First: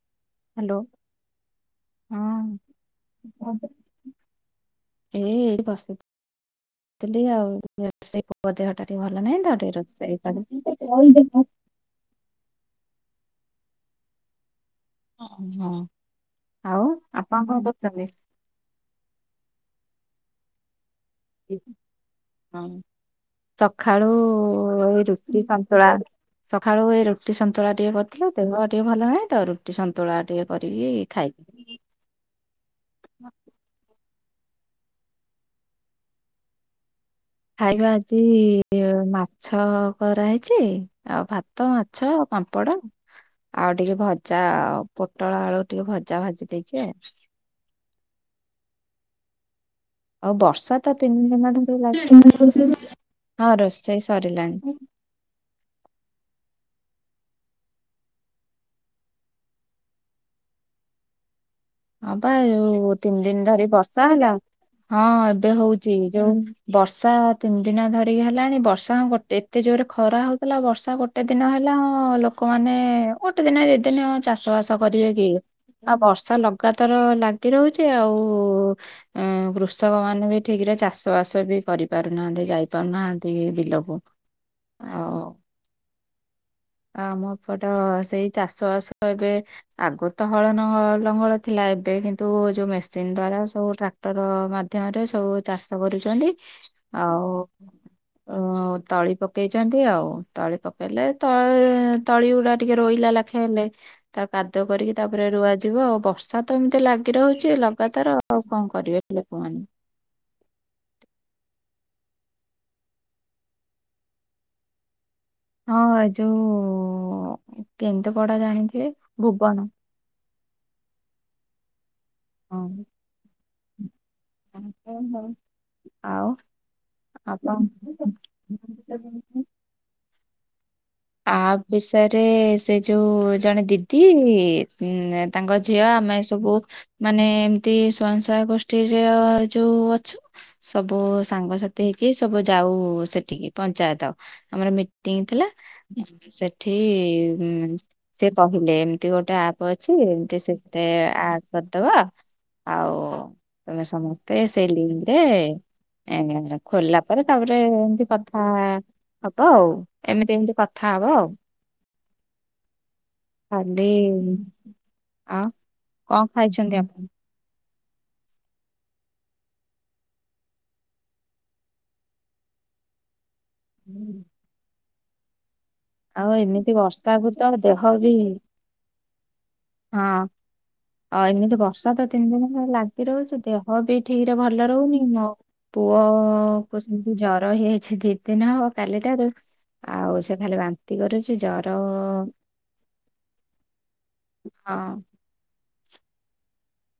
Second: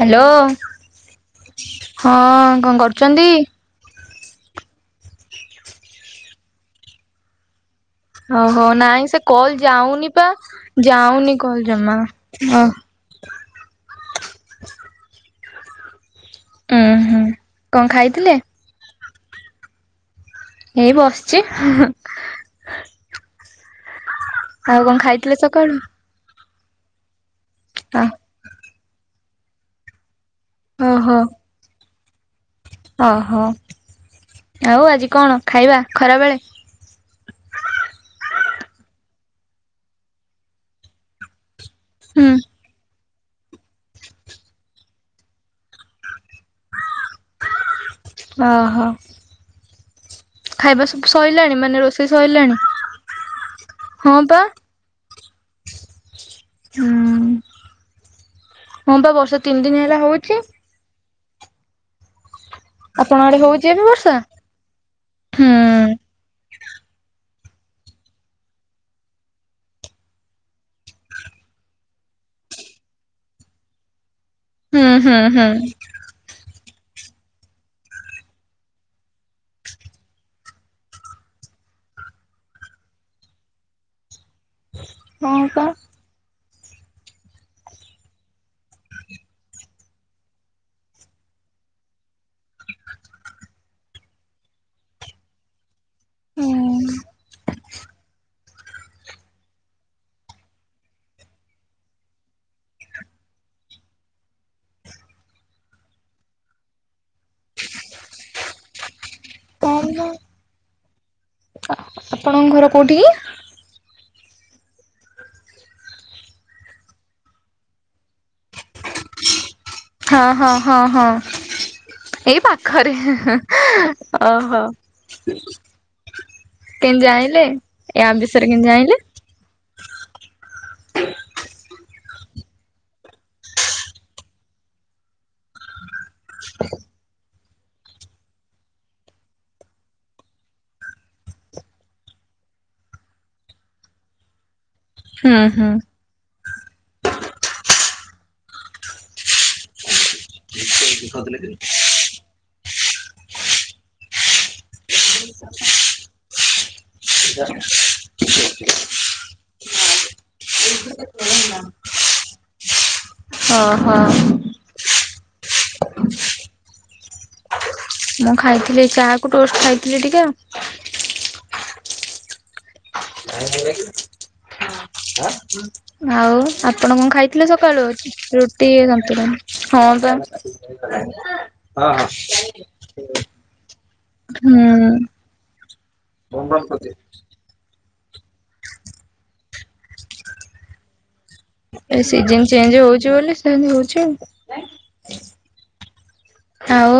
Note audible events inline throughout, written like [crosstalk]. Hello hello ହଁ କଣ କରୁଚନ୍ତି? ହଁ ଏ ଏଇଠି ବସି ଥିଲି ଆଉ। ରୋଷେଇ ମୋ ଓହୋ ଦେହଟା ଟିକେ ନାଇଁ ସେ ଭଲ ନାହିଁ କଲ ତ ଟିକେ ଯାଉନି ରୋଷେଇ ପା କରୁଥିଲି। ଯାଉନି କଲ ଜମା ଓ [unintelligible] ଆଉ ଉୁଁ ହୁଁ ଆପଣ କଣ କରୁଚନ୍ତି? ଏଇ ବସି ସଖାଳୁ ଆଉ କଣ ଏଇ ଖାଇଥିଲେ ରୁଟି ସକାଳୁ? ସନ୍ତୁଳା। ସଖାଳୁ ଏ ରୁଟି ସନ୍ତୁଳା ଟିକେ କରିଥିଲି ଦେହ ଟିକେ ଭଲ ନାହିଁ ତ ରୁ ସନ୍ତୁଳା ଟିକେ କରିକି ଓହୋ ଖାଇବି। ଓହୋ ଆଉ ଆଜି କଣ ଖାଇବା ଖରାବେଳେ? ଖାଇବା ଆଜି ମାଛ କରାହେଇଚି। ଆଉ ଭାତ ମାଛ ହୁଁ ପାମ୍ପଡ। ଆଉ ଟିକେ ଭଜା ପୋଟଳ ଆଳୁ ଟିକେ ଭଜା ଭାଜି ଦେଇଛି ଆଉ। ଓହୋ। ଆଉ ବର୍ଷା ଖାଇବା ତ ସବୁ ତିନି ଦିନ ସଇଲାଣି ହେଲା ମାନେ ରୋଷେଇ ଲାଗିକି ସଇଲାଣି? ରହିଛି। ହଁ ରୋଷେଇ ହଁ ପା ସରିଲାଣି। ହୁଁ, ହଁ ପା ବର୍ଷା ତିନି ଦିନ ହେଲା ହୋଉଚି। ହଁ ପା ଯୋଉ ତିନି ଆପଣଙ୍କ ଆଡେ ଦିନ ହଉଛି ଧରି ଏବେ ବର୍ଷା ହେଲା ହଁ ହୁଁ ଏବେ ହୋଉ ଚି ଯୋଉ ବର୍ଷା ତିନି ଦିନ ଧରିକି ହେଲାଣି ବର୍ଷା ଗୋଟେ ଏତେ ଜୋରେ ଖରା ହୋଉଥିଲା ବର୍ଷା ଗୋଟେ ଗୋଟେ ଦିନ ହେଲା ହଁ ଲୋକମାନେ ଗୋଟେ ଦିନ ଦି ଦିନ ଚାଷ ବାସ ହୁଁ କରିବେ ହୁଁ କି ହୁଁ ବର୍ଷା ଲଗାତାର ଲାଗି ରହୁଛି ଆଉ ଅଁ କୃଷକ ମାନେ ବି ଠିକ୍ ରେ ଚାଷ ବାସ ବି କରିପାରୁ ନାହାଁନ୍ତି ଯାଇ ପାରୁନାହାଁନ୍ତି ବିଲକୁ। ଆଉ ହଁ ପା। ଆମ ଏପଟ ସେଇ ଚାଷ ବାସ ଏବେ ଆଗ ତ ହଳ ନ ଲଙ୍ଗଳ ଥିଲା ଏବେ କିନ୍ତୁ ଯୋଉ ମେସିନ ଦ୍ଵାରା ସବୁ୍ ଟ୍ରା ଟକ୍ଟର ମାଧ୍ୟମରେ ସବୁ ଚାଷ କରୁଛନ୍ତି। ହୁଁ। ଆଉଁ ଆଉଁ ତଳି ପକେଇଛନ୍ତି ଆଉ। ତଳି ପକେଇଲେ ତୟ ତଳି ଗୁଡା ଟିକେ ରୋଇଲା ଲାଖେ ହେଲେ। ତା କାଦୁ କରିକି ତାପରେ ରୁଆ ଯିବ। ଆଉ ବର୍ଷା ତ ଏମିତି ଲାଗି ରହୁଛି ଲଗାଦାର ଆଉଁ କଣ କରିବେ ଲୋକମାନେ? ଆପଣଙ୍କ ଘର କୋଉଁଠି କି? ହଁ ଯୋଉଁ କେନ୍ଦୁ ପଡା ଜାଣିଥିବେ ଭୁବନ। ହଁ ହଁ ହଁ ହଁ। ଏଇ ହଁ ପାଖରେ ହେଁ ହେଁ ଓହୋ। ଆଉ କେମିତି ଜାଇଁଲେ ଆପଣ ୟା ବିଷୟରେ କେମିତି ଜାଇଁଲେ? ୟା ବିଷୟରେ ସେ ଯୋଉଁ ଜଣେ ଦିଦି ଉଁ ମଁ ତାଙ୍କ ଝିଅ ଆମେ ସବୁ ମାନେ ଏମିତି ସ୍ଵୟଙ୍ଗସହାୟାକ ଗୋଷ୍ଠୀରେ ଯୋଉଁ ଅଛୁଁ। ସବୁ ସାଙ୍ଗସାଥି ହେଇକି ସବୁ ଯାଉ ସେଠିକି ପଞ୍ଚାୟତ ଆମର ମି ଟେଇଁ ହୁଁ ଥିଲା। ହୁଁ ସେଠିଁ ମଁ ଉଁ ସେ କହିଲେ ଏମିତି ଗୋଟେ ଆପ୍ ଅଛି ଏମିତି ସେ ଏଁ ଆପ୍ କରିଦବା। ଆଉଁ ତମେ ସମସ୍ତେ ସେଇ ଲିଙ୍ଗରେ ଏଁ ଖୋଲିଲା ପରେ ତାପରେ ଏମିତି କଥା ହବ ଆଉ ଏମିତି ଏମିତି କଥା କଥା ହବ ଆଉ। ଖାଲି ଓହୋ ଆଉ କଣ ଖାଇଛନ୍ତି ଆପଣ? ମୁଁ ଖାଇଥିଲି ଚା କୁ ଟୋଷ୍ଟ ଖାଇଥିଲି ଟିକେ ଆଉଁ। ନାଇ ଆଉ ଆଉଁ ଏମିତି ଆପଣ କଣ ବର୍ଷାକୁ ତ ଖାଇଥିଲେ ଦେହ ସକାଳୁ ବି ରୁଟି ସନ୍ତୁଳା। ହଁ ପା ଅଁ ଏମିତି ବର୍ଷା ତ ତିନି ଦିନ ହେ ଲାଗି ରହୁଛି ଦେହ ବି ଠିକ ରେ ଭଲ ହୁଁ। ରହୁନି। ମୋ ପୁଅ କ୍ଯୁସଚିନ ଜର ହେଇଛି ଦିଦିନ ହବ କାଲିଠାରୁ ଆଉ ସେ ଖାଲି ବାନ୍ତି କରୁଛି। ଜର ଏ ସିଜିନ ଚେଞ୍ଜ ହଉଛି ବୋଲି ସେମିତି ହଉଛି ଆଉ। ହଁ। ଆଉ।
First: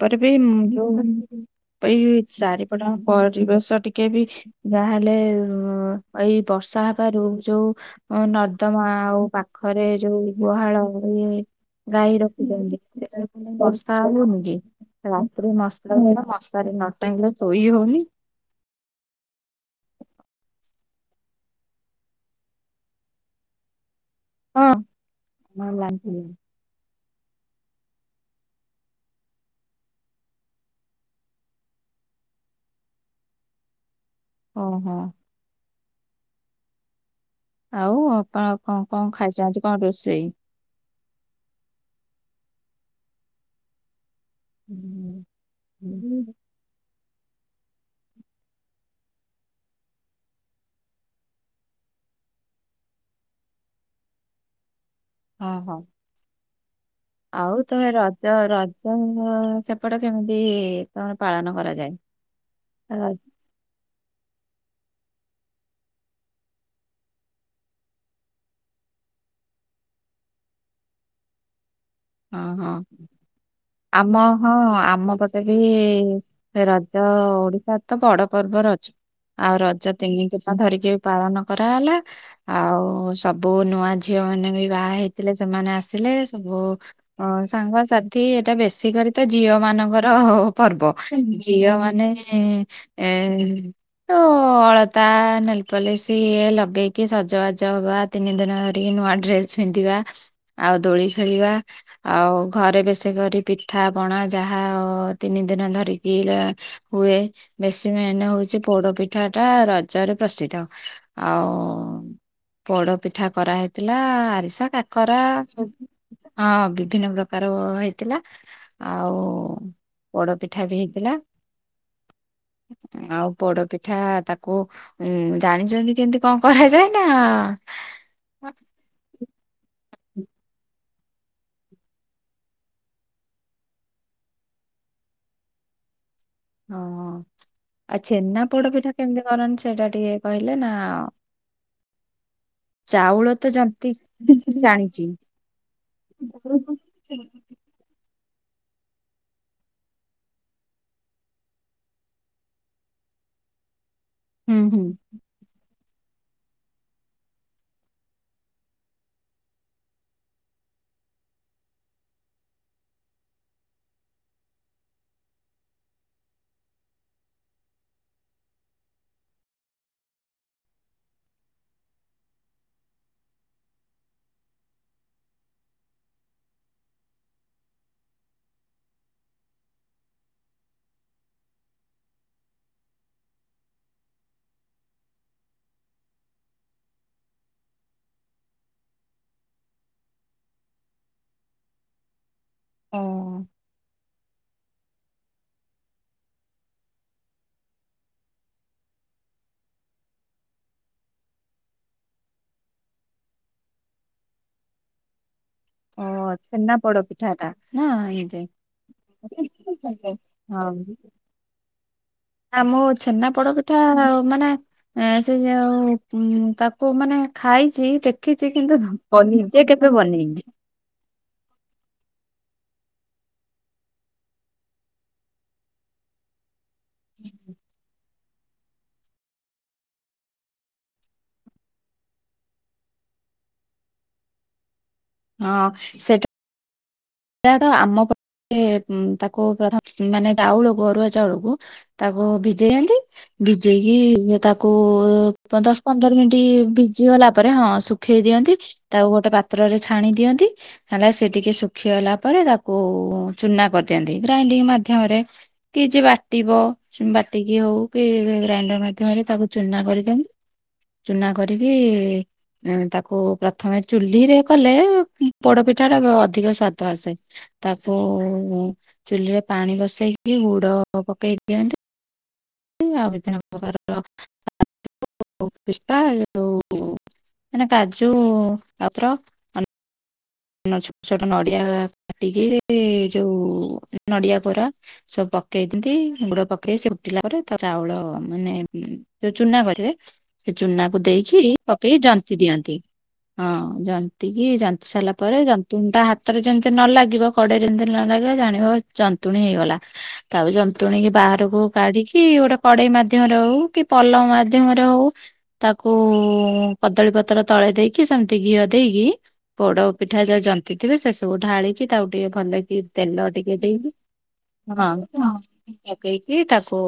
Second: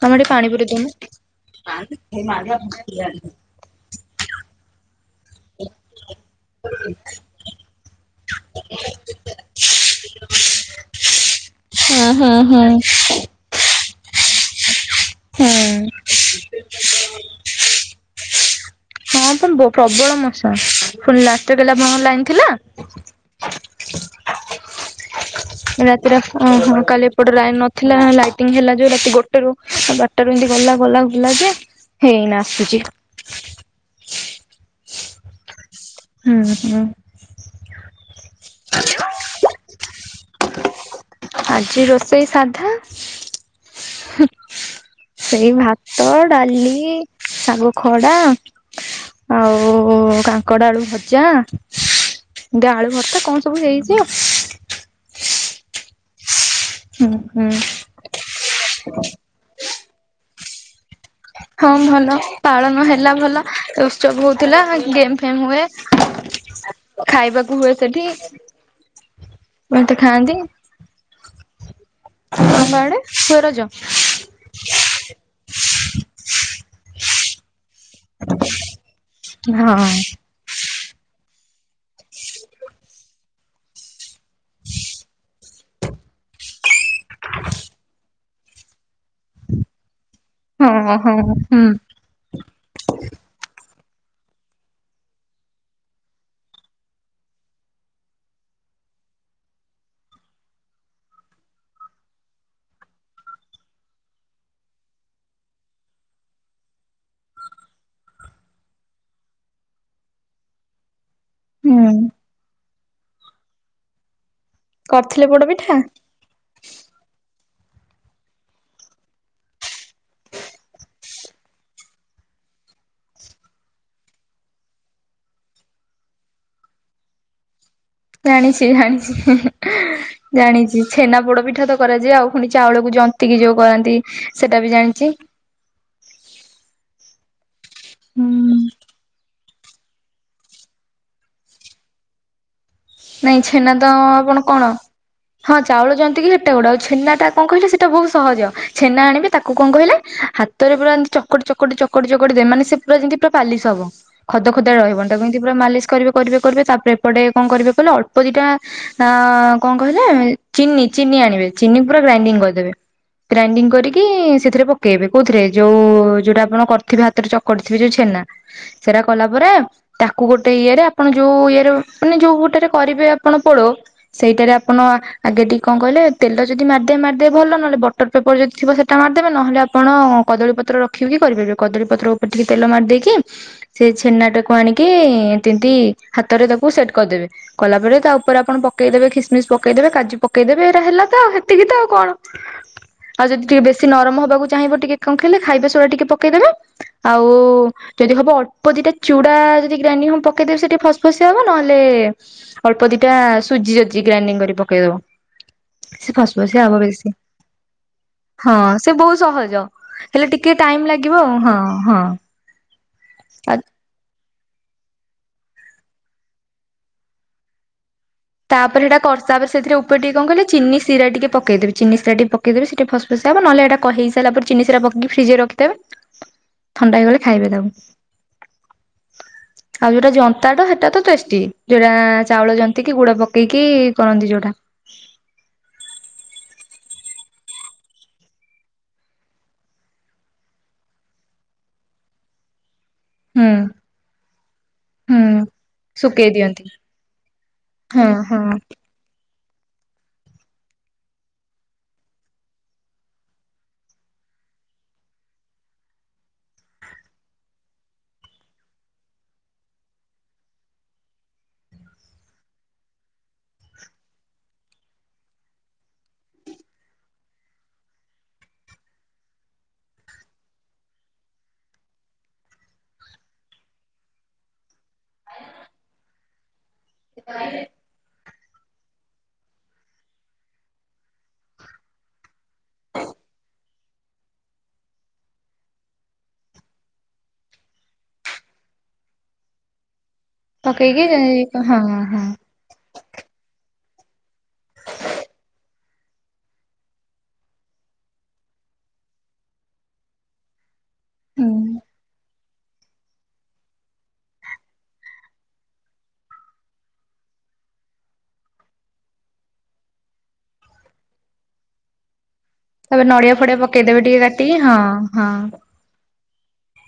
ତମେ ବି ଟିକେ ପାଣି ପୁରେଇ ଦଉନ। ଯୋଉଁ ଏଇ ଚାରିପଟା ପରିବେଶ ଟିକେ କେ ବି ଯାହେଲେ ଏଇ ବର୍ଷା ହବାରୁ ଯୋଉଁ ଆଉଁ ନର୍ଦ୍ଦମା ଆଉ ପାଖରେ ଯୋଉଁ ଗୁହାଳ ଇଏ। ହଁ ଗାଈ ହଁ ହଁ। ରଖିଛନ୍ତି ସେ ସବୁ ବର୍ଷା ହଉନିକି ରାତିରେ ହୁଁ। ମଶା ବି ନାଁ ମଶାରୀ ନ ଟାଁଙ୍ଗିଲେ ଶୋଇ ହଉନି। ବୋ ପୋ ପ୍ରବଳ ମଶା ପୁଣି ରାତିରେ ଆପଣଙ୍କର ଲାଇନି ଥିଲା। ହଁ। ମା ରାତିର ଲାଗିଲେ। ଆପଣ ହଁ ହଁ କାଲି ଏପଟେ ଲାଇନି ନ ଥିଲା ଲାଇଟିଙ୍ଗ ହେଲା ଯୋଉ ରାତି ଗୋଟରୁ ବାରଟାରୁ ଏମତି ଗଲା ଗଲା ଗଲା ଯେ। ହେଇ ନାଁ ଆସୁଛି। ଓ ହୋ। ହୁଁ ହୁଁ। ଆଉ ଅପା ଆଉଁ ଆପଣ କଣ କଣ ଖାଇଚ ଆଜି କଣ କଣ ରୋଷେଇ। ଆଜି ରୋଷେଇ ସାଧା। ସେଇ ଭାତ ଡାଲି ଶାଗ ଖଡା। ଆଉ, କାଙ୍କଡ ଆଳୁ ଭଜା। ଡାଳୁ ଭର୍ତ୍ତା କଣ ସବୁ ହେଇଛି ଆଉ? ହଁ ହଁ, ହୁଁ ଆଉ ହୁଁ ତମେ ରଜ ରଜ ଅ ସେପଟ କେମିତିଇ ହଁ ଭଲ, ପାଳନ ହେଲା ହଁ ଭଲ। ଉତ୍ସବ ହଉଥିଲା। ଗେମ୍ ଫେମ ହୁଏ, ଖାଇବାକୁ ହୁଏ ସେଠି ମତେ ଖାଆନ୍ତି। ହଁ ହଁ ତମ ଆଡେ ହୁଏ ରଜ? ଆମ, ହଁ ଆମ ପଟେ ବି ରଜ ଓଡିଶା ତ ବଡ ପର୍ବ ରଜ, ଆଉ ହଁ ରଜ ତିନି ଦିନ ଧରିକି ପାଳନ କରାହେଲା। ଆଉ ସବୁ ନୂଆ ଝିଅ ମାନେ ବି ବାହା ହେଇଥିଲେ ସେମାନେ ଆସିଲେ। ସବୁ ହ ସାଙ୍ଗସାଥି ଏଇଟା ବେଶୀ କରି ତ ଝିଅ ମାନଙ୍କର। ହଉ ହଁ ପର୍ବ, ହଁ ହୁଁ ଝିଅ ମାନେ ଏ ଓ ଅଳତା ନେଲପଲିସି ଲଗେଇକି ସଜବାଜ ହବା। ତିନି ଦିନ ଧରିକି ନୂଆ ଡ୍ରେସ ପିନ୍ଧିବା। ଆଉ ଦୋଳି ଖେଳିବା ଆଉ ଘରେ ବେଶୀ କରି ପିଠା ପଣା ଯାହା ହ ତିନି ଦିନ ଧରିକି, ହୁଏ। ବେଶୀ ମେନ୍ ହଉଛି ପୋଡ ପିଠା ଟା ରଜରେ ପ୍ରସିଦ୍ଧ। ହୁଁ ଆଉ, ପୋଡ ପିଠା କରାହେଇଥିଲା ଆରିସା କାକରା କରିଥିଲେ ପୋଡପିଠା? ସବୁ। ହଁ, ବିଭିନ୍ନ ପ୍ରକାର ହେଇଥିଲା। ଆଉ, ପୋଡ ପିଠା ବି ହେଇଥିଲା। ଆଉ, ପୋଡ ପିଠା ତାକୁ ହୁଁ ଜାଣିଛନ୍ତି କେମତି କଣ କରାଯାଏ ନା ହଁ ଜାଣିଛି ଜଣିଛି ହୁଁ ହୁଁ। ଜାଣିଛି, ଛେନା ପୋଡ ପିଠା ତ କରାଯାଏ। ଆଉ ପୁଣି ଚାଉଳକୁ ଜନ୍ତି କିି ଯୋଉ କରାନ୍ତି ସେଟା ବି ଜାଣିଛି। ହଁ, ଆଉ ଛେନା ହୁଁ ପୋଡ ପିଠା କେମିତି କରନ୍ତି ସେଇଟା ଟିକେ କହିଲେ ନାଆ ନାଇଁ ଛେନା ତ, ଆପଣ କଣ ଜାଣିଛି ହଁ ଚାଉଳ ଜନ୍ତିକି ଯେତେ ବଡ ଛେନା ଟା କଣ କହିଲେ ସେଇଟା ବହୁତ ସହଜ। ଛେନା ଆଣିବି ତାକୁ କଣ କହିଲେ ହାତରେ ପୁରା ଏମିତି ଚକଟି ଚକଟି, ଚକଟି ଚକଟି ଚକଦେ, ମାନେ ସେ ପୁରା ଯେମି ପୁରା ପାଲିସ ହବ। ଖଦ ହୁଁ ଖଦା ହୁଁ। ରହିବ ନି। ତାକୁ ଏମିତି ପୁରା ମାଲିସ କରିବେ କରିବେ କରିବେ, ତାପରେ ଏପଟ କଣ କରିବେ କହିଲ ଅଳ୍ପଦିଟା ଆଂ କଣ କହିଲେ ଚିନି ଚିନି ଆଣିବେ ଚିନି ପୁରା ଗ୍ରାଇଣ୍ଡିଙ୍ଗ କରିଦେବେ। ଗ୍ରାଇଣ୍ଡିଙ୍ଗ କରିକି ସେଥିରେ ପକେଇବେ। କୋଉଥିରେ ଯୋଉ ଯୋଉଟା ଆପଣ କରିଥିବେ ହାତରେ ଚ କରିଥିବି ଛେନା ସେଇଟା କଲା ପରେ, ତାକୁ ଗୋଟେ ଇଏ ରେ ଆପଣ ଯୋଉ ଇଏରେ ମାନେ ଯୋଉ ଗୋଟେରେ, କରିବେ ଆପଣ ପୋଡ଼। ସେଇଟାରେ ଆପଣ, ଆଗେ ଟିକେ କଣ କହିଲେ ତେଲ ଯଦି ମାରିଦେ ମାରିଦେ ଭଲ। ନହେଲେ ବଟର ପେପର ଯଦି ଥିବ ସେଟା ମାରିଦବେ। ନହଲେ ଆପଣ କଦଳୀ ପତ୍ର ରଖିବି କିି କରିପାରିବେ। କଦଳୀ ପତ୍ର ଉପରେ ଟିକେ ତେଲ ମାରିଦେଇକି, ସେ ଛେନା ଟାକୁ ଆଣିକି, ଦିଦି ହାତରେ ତାକୁ ସେଟ୍ କରିଦେବେ। କଲାପରେ ତା ଉପରେ ଆପଣ ପକେଇଦେବେ। ଖିସମିସ୍ ପକେଇଦେବେ କାଜୁ ପକେଇଦେବେ। ଏଇଟା ହେଲା ତ ଆଉ ହେତିକି ତ ଆଉ କଣ? ଓ ଆଉ ଯଦି ଟିକେ ବେଶୀ ନରମ ହବାକୁ ଚାହିଁବ, ଟିକେ କଣ ଖାଇଲେ ଖାଇବେ ସେଗୁଡା ଟିକେ ପକେଇଦେବେ। ଆଉ ଯଦି ହବ ଅଳ୍ପ ଦିଟା ଚୁଡା, ଯଦି ଗ୍ରଇଣ୍ଡିଙ୍ଗି ହବ ପକେଇଦେବେ। ସେଠି ଫସ ଫସିଆ ହବ ନହେଲେ ଅଳ୍ପ ଦିଟା ସୁଜି ଯଦି ଗ୍ରାଇଣ୍ଡିଙ୍ଗ କରି ପକେଇଦବ। ଓ ସେ ଫସ ଫସିଆ ଛେନା ହବ ପୋଡ ବେଶି, ପିଠା ଟା ନା ଏମିତି ହଁ ସେ ବହୁ ସହଜ। ହଁ ହେଲେ ଟିକେ ଟାଇମ୍ ଲାଗିବ ହଁ ହଁ। ଆ ମୋ ଛେନା ପୋଡ ପିଠା ମାନେ। ଏଁ ସେ ଯୋଉ ଉଁ ତାକୁ ମାନେ ଖାଇଚି ତାପରେ ହେଇଟା କର ତାପରେ ସେଥିରେ ଉପରେ ଟିକେ କଣ ବନେଇନି କହିଲ ଚିନି ସିରା ଟିକେ ପକେଇଦେବି। ଚିନି ସିରା ଟିକେ ପକେଇଦେବେ ସେ ପୁରା ଫସ ଫସିଆ ହବ ନହଲେ କହି ହେଇସାରିଲା ପରେ ଚିନି ସିରା ପକେଇକି ଫ୍ରିଜ ରେ ରଖିଦେବେ। ଥଣ୍ଡା ହେଇଗଲେ ଖାଇବେ ତାକୁ। ଆଉ ଯୋଉଟା ଜନ୍ତାଟା ସେଟା ତ ଟେଷ୍ଟି ଯୋଉଟା ଚାଉଳ ଜନ୍ତି। କି ଗୁଡ ପକେଇକି କରନ୍ତି ଯୋଉଟା। ହଁ ସେ ସେୟା ତ ଆମ ପଟେ ତାକୁ ପ୍ରଥମ ମାନେ ଚାଉଳକୁ ଅରୁଆ ଚାଉଳକୁ। ତାକୁ ଭିଜେଇ ଦିଅନ୍ତି। ହୁଁ ଭିଜେଇକି ତାକୁ ହୁଁ ଦଶ ପନ୍ଦର ଶୁକେଇ ମିଣ୍ଟି ଦିଅନ୍ତି ଭିଜିଗଲା ପରେ ହଁ ଶୁ ଖେଇ ଦିଅନ୍ତି ତାକୁ ଗୋଟେ ପାତ୍ରରେ ଛାଣି ଦିଅନ୍ତି ହେଲେ ସେ ଟିକେ ଶୁ ଖିଗଲା ପରେ ତାକୁ ଚୁନା କରିଦିଅନ୍ତି ଗ୍ରାଇଣ୍ଡିଙ୍ଗ ମାଧ୍ୟମରେ। କି ଯେ ବାଟିବ। ବାଟିକି ହଉ କି ଗ୍ରାଇଣ୍ଡର ମାଧ୍ୟମରେ ତାକୁ ଚୁନା କରିଦିଅନ୍ତି। ଚୁନା କରିକି। ଉଁ ତାକୁ ପ୍ରଥମେ ଚୁଲିରେ କଲେ ପୋଡପିଠା ଟା ଅଧିକ ସ୍ଵାଦ ଆସେ। ତାକୁ ଚୁଲିରେ ପାଣି ବସେଇକି ଗୁଡ ପକେଇ ଦିଅନ୍ତି। ଆଉ ବିଭିନ୍ନ ପ୍ରକାରର [inaudible] ପିସ୍ତା ଏଇ ଯୋଉ ମାନେ କାଜୁ ଟାଇପ୍ ର। ଛୋଟ ଛୋଟ ନଡିଆ କାଟିକି ଯୋଉ ନଡିଆ କୋରା। ସବୁ ପକେଇଦିଅନ୍ତି ଗୁଡ ପକେଇ ସେ ଉଠିଲା ପରେ ତା ଚାଉଳ ମାନେ। ଯୋଉ ଚୁନା କରିବେ ସେ ଚୁନାକୁ ପକେଇକି ଦେଇକି ହଁ ପକେଇ ହଁ। ଜନ୍ତି ଦିଅନ୍ତି। ହଁ ଯନ୍ତି କି ଯନ୍ତି ସାରିଲା ପରେ ଯନ୍ତୁଣୀ ଟା ହାତରେ ଯେମିତି ନ ଲାଗିବ କଡ଼େଇ ରେ ଯେମିତି ନ ଲାଗିବ ଜାଣିବ ଯନ୍ତୁଣୀ ହେଇଗଲା। ତାପରେ ଯନ୍ତୁଣୀ କି ହୁଁ ବାହାରକୁ କାଢିକି ଗୋଟେ। କଡେଇ ମାଧ୍ୟମରେ ହଉ କି ପଲମ ମାଧ୍ୟମରେ ହଉ। ତାକୁ କଦଳୀ ପତ୍ର ତଳେ ଦେଇକି ସେମିତି ଘିଅ ଦେଇକି ପୋଡ। ପିଠା ଯାହା ଜନ୍ତିଥିବେ ସେ ସବୁ ଢାଳିକି ତାକୁ ଟିକେ ଭଲକି। ତାପରେ ତେଲ ନଡିଆ ଫଡିଆ ଟିକେ ଦେଇକି ପକେଇଦେବେ ଟିକେ କାଟିିକି ହଁ ହଁ। ପକେଇକି ତାକୁ।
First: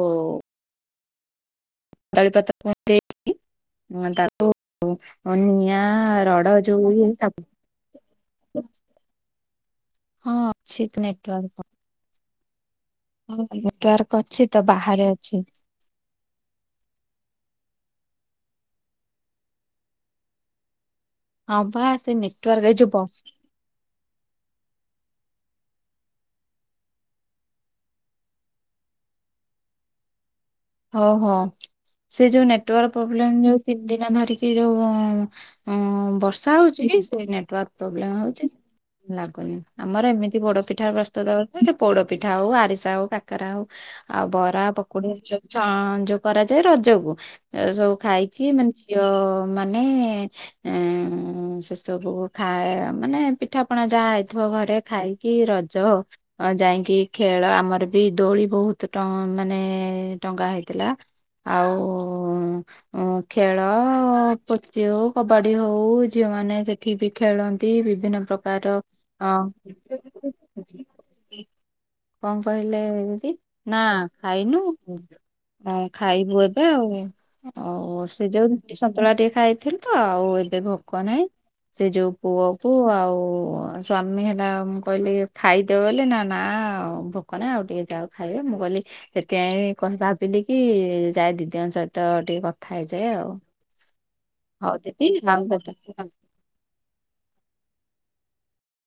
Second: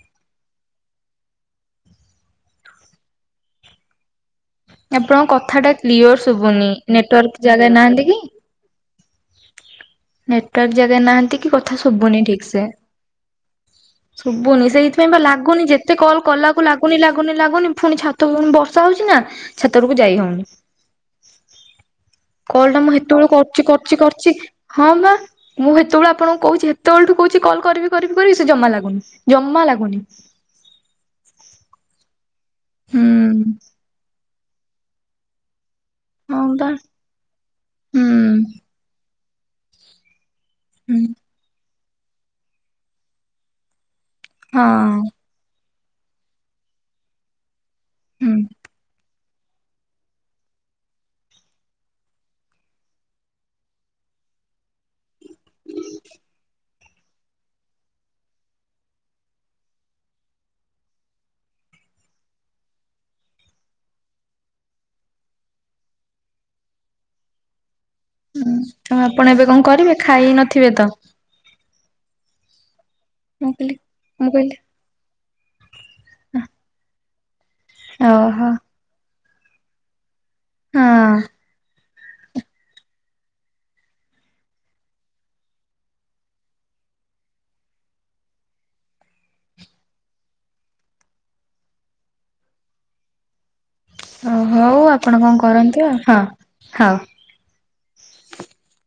କଦଳିପତ୍ର ଦେଇକି ଉଁ ତା ଆଉ ଆପଣଙ୍କ ଅ କଥା ଟା ନିଆଁ କ୍ଲିୟର ରଡ ଶୁଭୁନି ଯୋଉ ଇଏ ନେଟୱାର୍କ ଜାଗା ନାହାନ୍ତି କି? ତାକୁ। ହଁ ନେଟୱାର୍କ ଅଛି ଜାଗାରେ ତ ନାହାନ୍ତି କି ନେଟୱାର୍କ କଥା ଶୁବୁନି ଠିକ୍ ସେ। ହଁ ନେଟୱାର୍କ ଅଛି ତ ଶୁବୁନି ବାହାରେ ସେଇଥିପାଇଁ ବା ଅଛି। ଲାଗୁନି ଯେ ଏତେ କଲ୍ କଲାକୁ ଲାଗୁନି ଲାଗୁନି ଲାଗୁନି ଫୁଣି ଛାତ ପୁଣି ବର୍ଷା ହଉଛିି ନା। ଛାତ ଉପୁରୁକୁ ଯାଇ ହଉନି ହଁ ବା ସେ ନେଟୱାର୍କ କଲ୍ ଏଇ ଟା ଯୋଉ ମୁଁ ବସ୍ ହେତେବଳୁ କରୁଚି କରୁଚି କର ଚି ହଁ ପା। ମୁଁ ହେତେବେଳୁ ଆପଣଙ୍କୁ କହୁଛି କେତେବଳଠୁ କହୁଛି କଲ୍ କରିବି କରିବି କରିବି ସେ ଜମା ଲାଗୁନି ଜମା ଲାଗୁନି। ଓହୋ ସେ ଯୋଉ ନେଟୱାର୍କ ହୁଁ ପ୍ରୋବ୍ଲେମ ଯୋଉ ତିନ ଦିନ ଧରିକି। ସେ ଯୋଉ ହଁ ବର୍ଷା ବା ହଉଛି ସେ ନେଟୱାର୍କ। ହୁଁ ପ୍ରୋବ୍ଲେମ ହଉଛି ଲାଗୁନି ଆମର ଏମିତି ପୋଡ଼ ପିଠା ହୁଁ ପ୍ରସ୍ତୁତ। ଯେ ପୋଡ ପିଠା ହଉ ଆରିସା ହଉ କାକରା ହଉ ଆଉ ବରା ହଁ ପକୁଡି ଚଂ ଯୋଉ କରାଯାଏ ରଜକୁ ଏ ସବୁ ହୁଁ ଖାଇକି ମାନେ ଝିଅ। ମାନେ ଏଁ ସେସବୁ ଖାଏ ମାନେ ପିଠାପଣା ଯାହା ହେଇଥିବ ଘରେ ଖାଇ କି ରଜ। ଅ ଯାଇକି ଖେଳ ଆମର ବି ଦୋଳି ବହୁତ ମାନେ ଟଙ୍କା ହେଇଥିଲା। ଆଉ ଅ ଖେଳ ପୋଚି ହଉ କବାଡି ହଉ, ଝିଅ ମାନ ସେଠିକି ବି ଖେଳନ୍ତି ବିଭିନ୍ନ। ହୁଁ ପ୍ରକାର ତ ଅ ଆପଣ ଏବେ କଣ କରିବେ, ଖାଇ ନଥିବେ ତ? କଣ କହିଲେ ଏମିତି ମୁଁ କହିଲି ନା ମୁଁ କହିଲି ଖାଇନୁ। ହଁ ଖାଇବୁ ଏବେ ଆଉ ଆଉ। ସେ ଯୋଉ ଓହୋ ରୁଟି ସନ୍ତୁଳା ଟିକେ ଖାଇଥିଲୁ ତ ଆଉ। ଏଇଟା ହଁ ଭୋକ ନାଇଁ। ସେ ଯୋଉ ପୁଅ କୁ ଆଉ ସ୍ଵାମୀ, ହେଲା ମୁଁ କହିଲି ଖାଇଦେବ ବ ନାଁ। ଭୋକ ନା ଆଉ ଟିକେ ଯାଉ ଖାଇବେ ମୁଁ କହିଲି ସେଥିପାଇଁ କ ଭାବିଲି କି ଯାଏଁ ଦିଦି ଜଙ୍କ ସହିତ ଟିକେ କଥା ହେଇଯାଏ ଆଉ। ଓ, ହଉ ହେଉ ଦିଦି ଆପଣ କଣ ଆଉ କରନ୍ତି ଆଉ? କେତେ ହଁ ହଁ।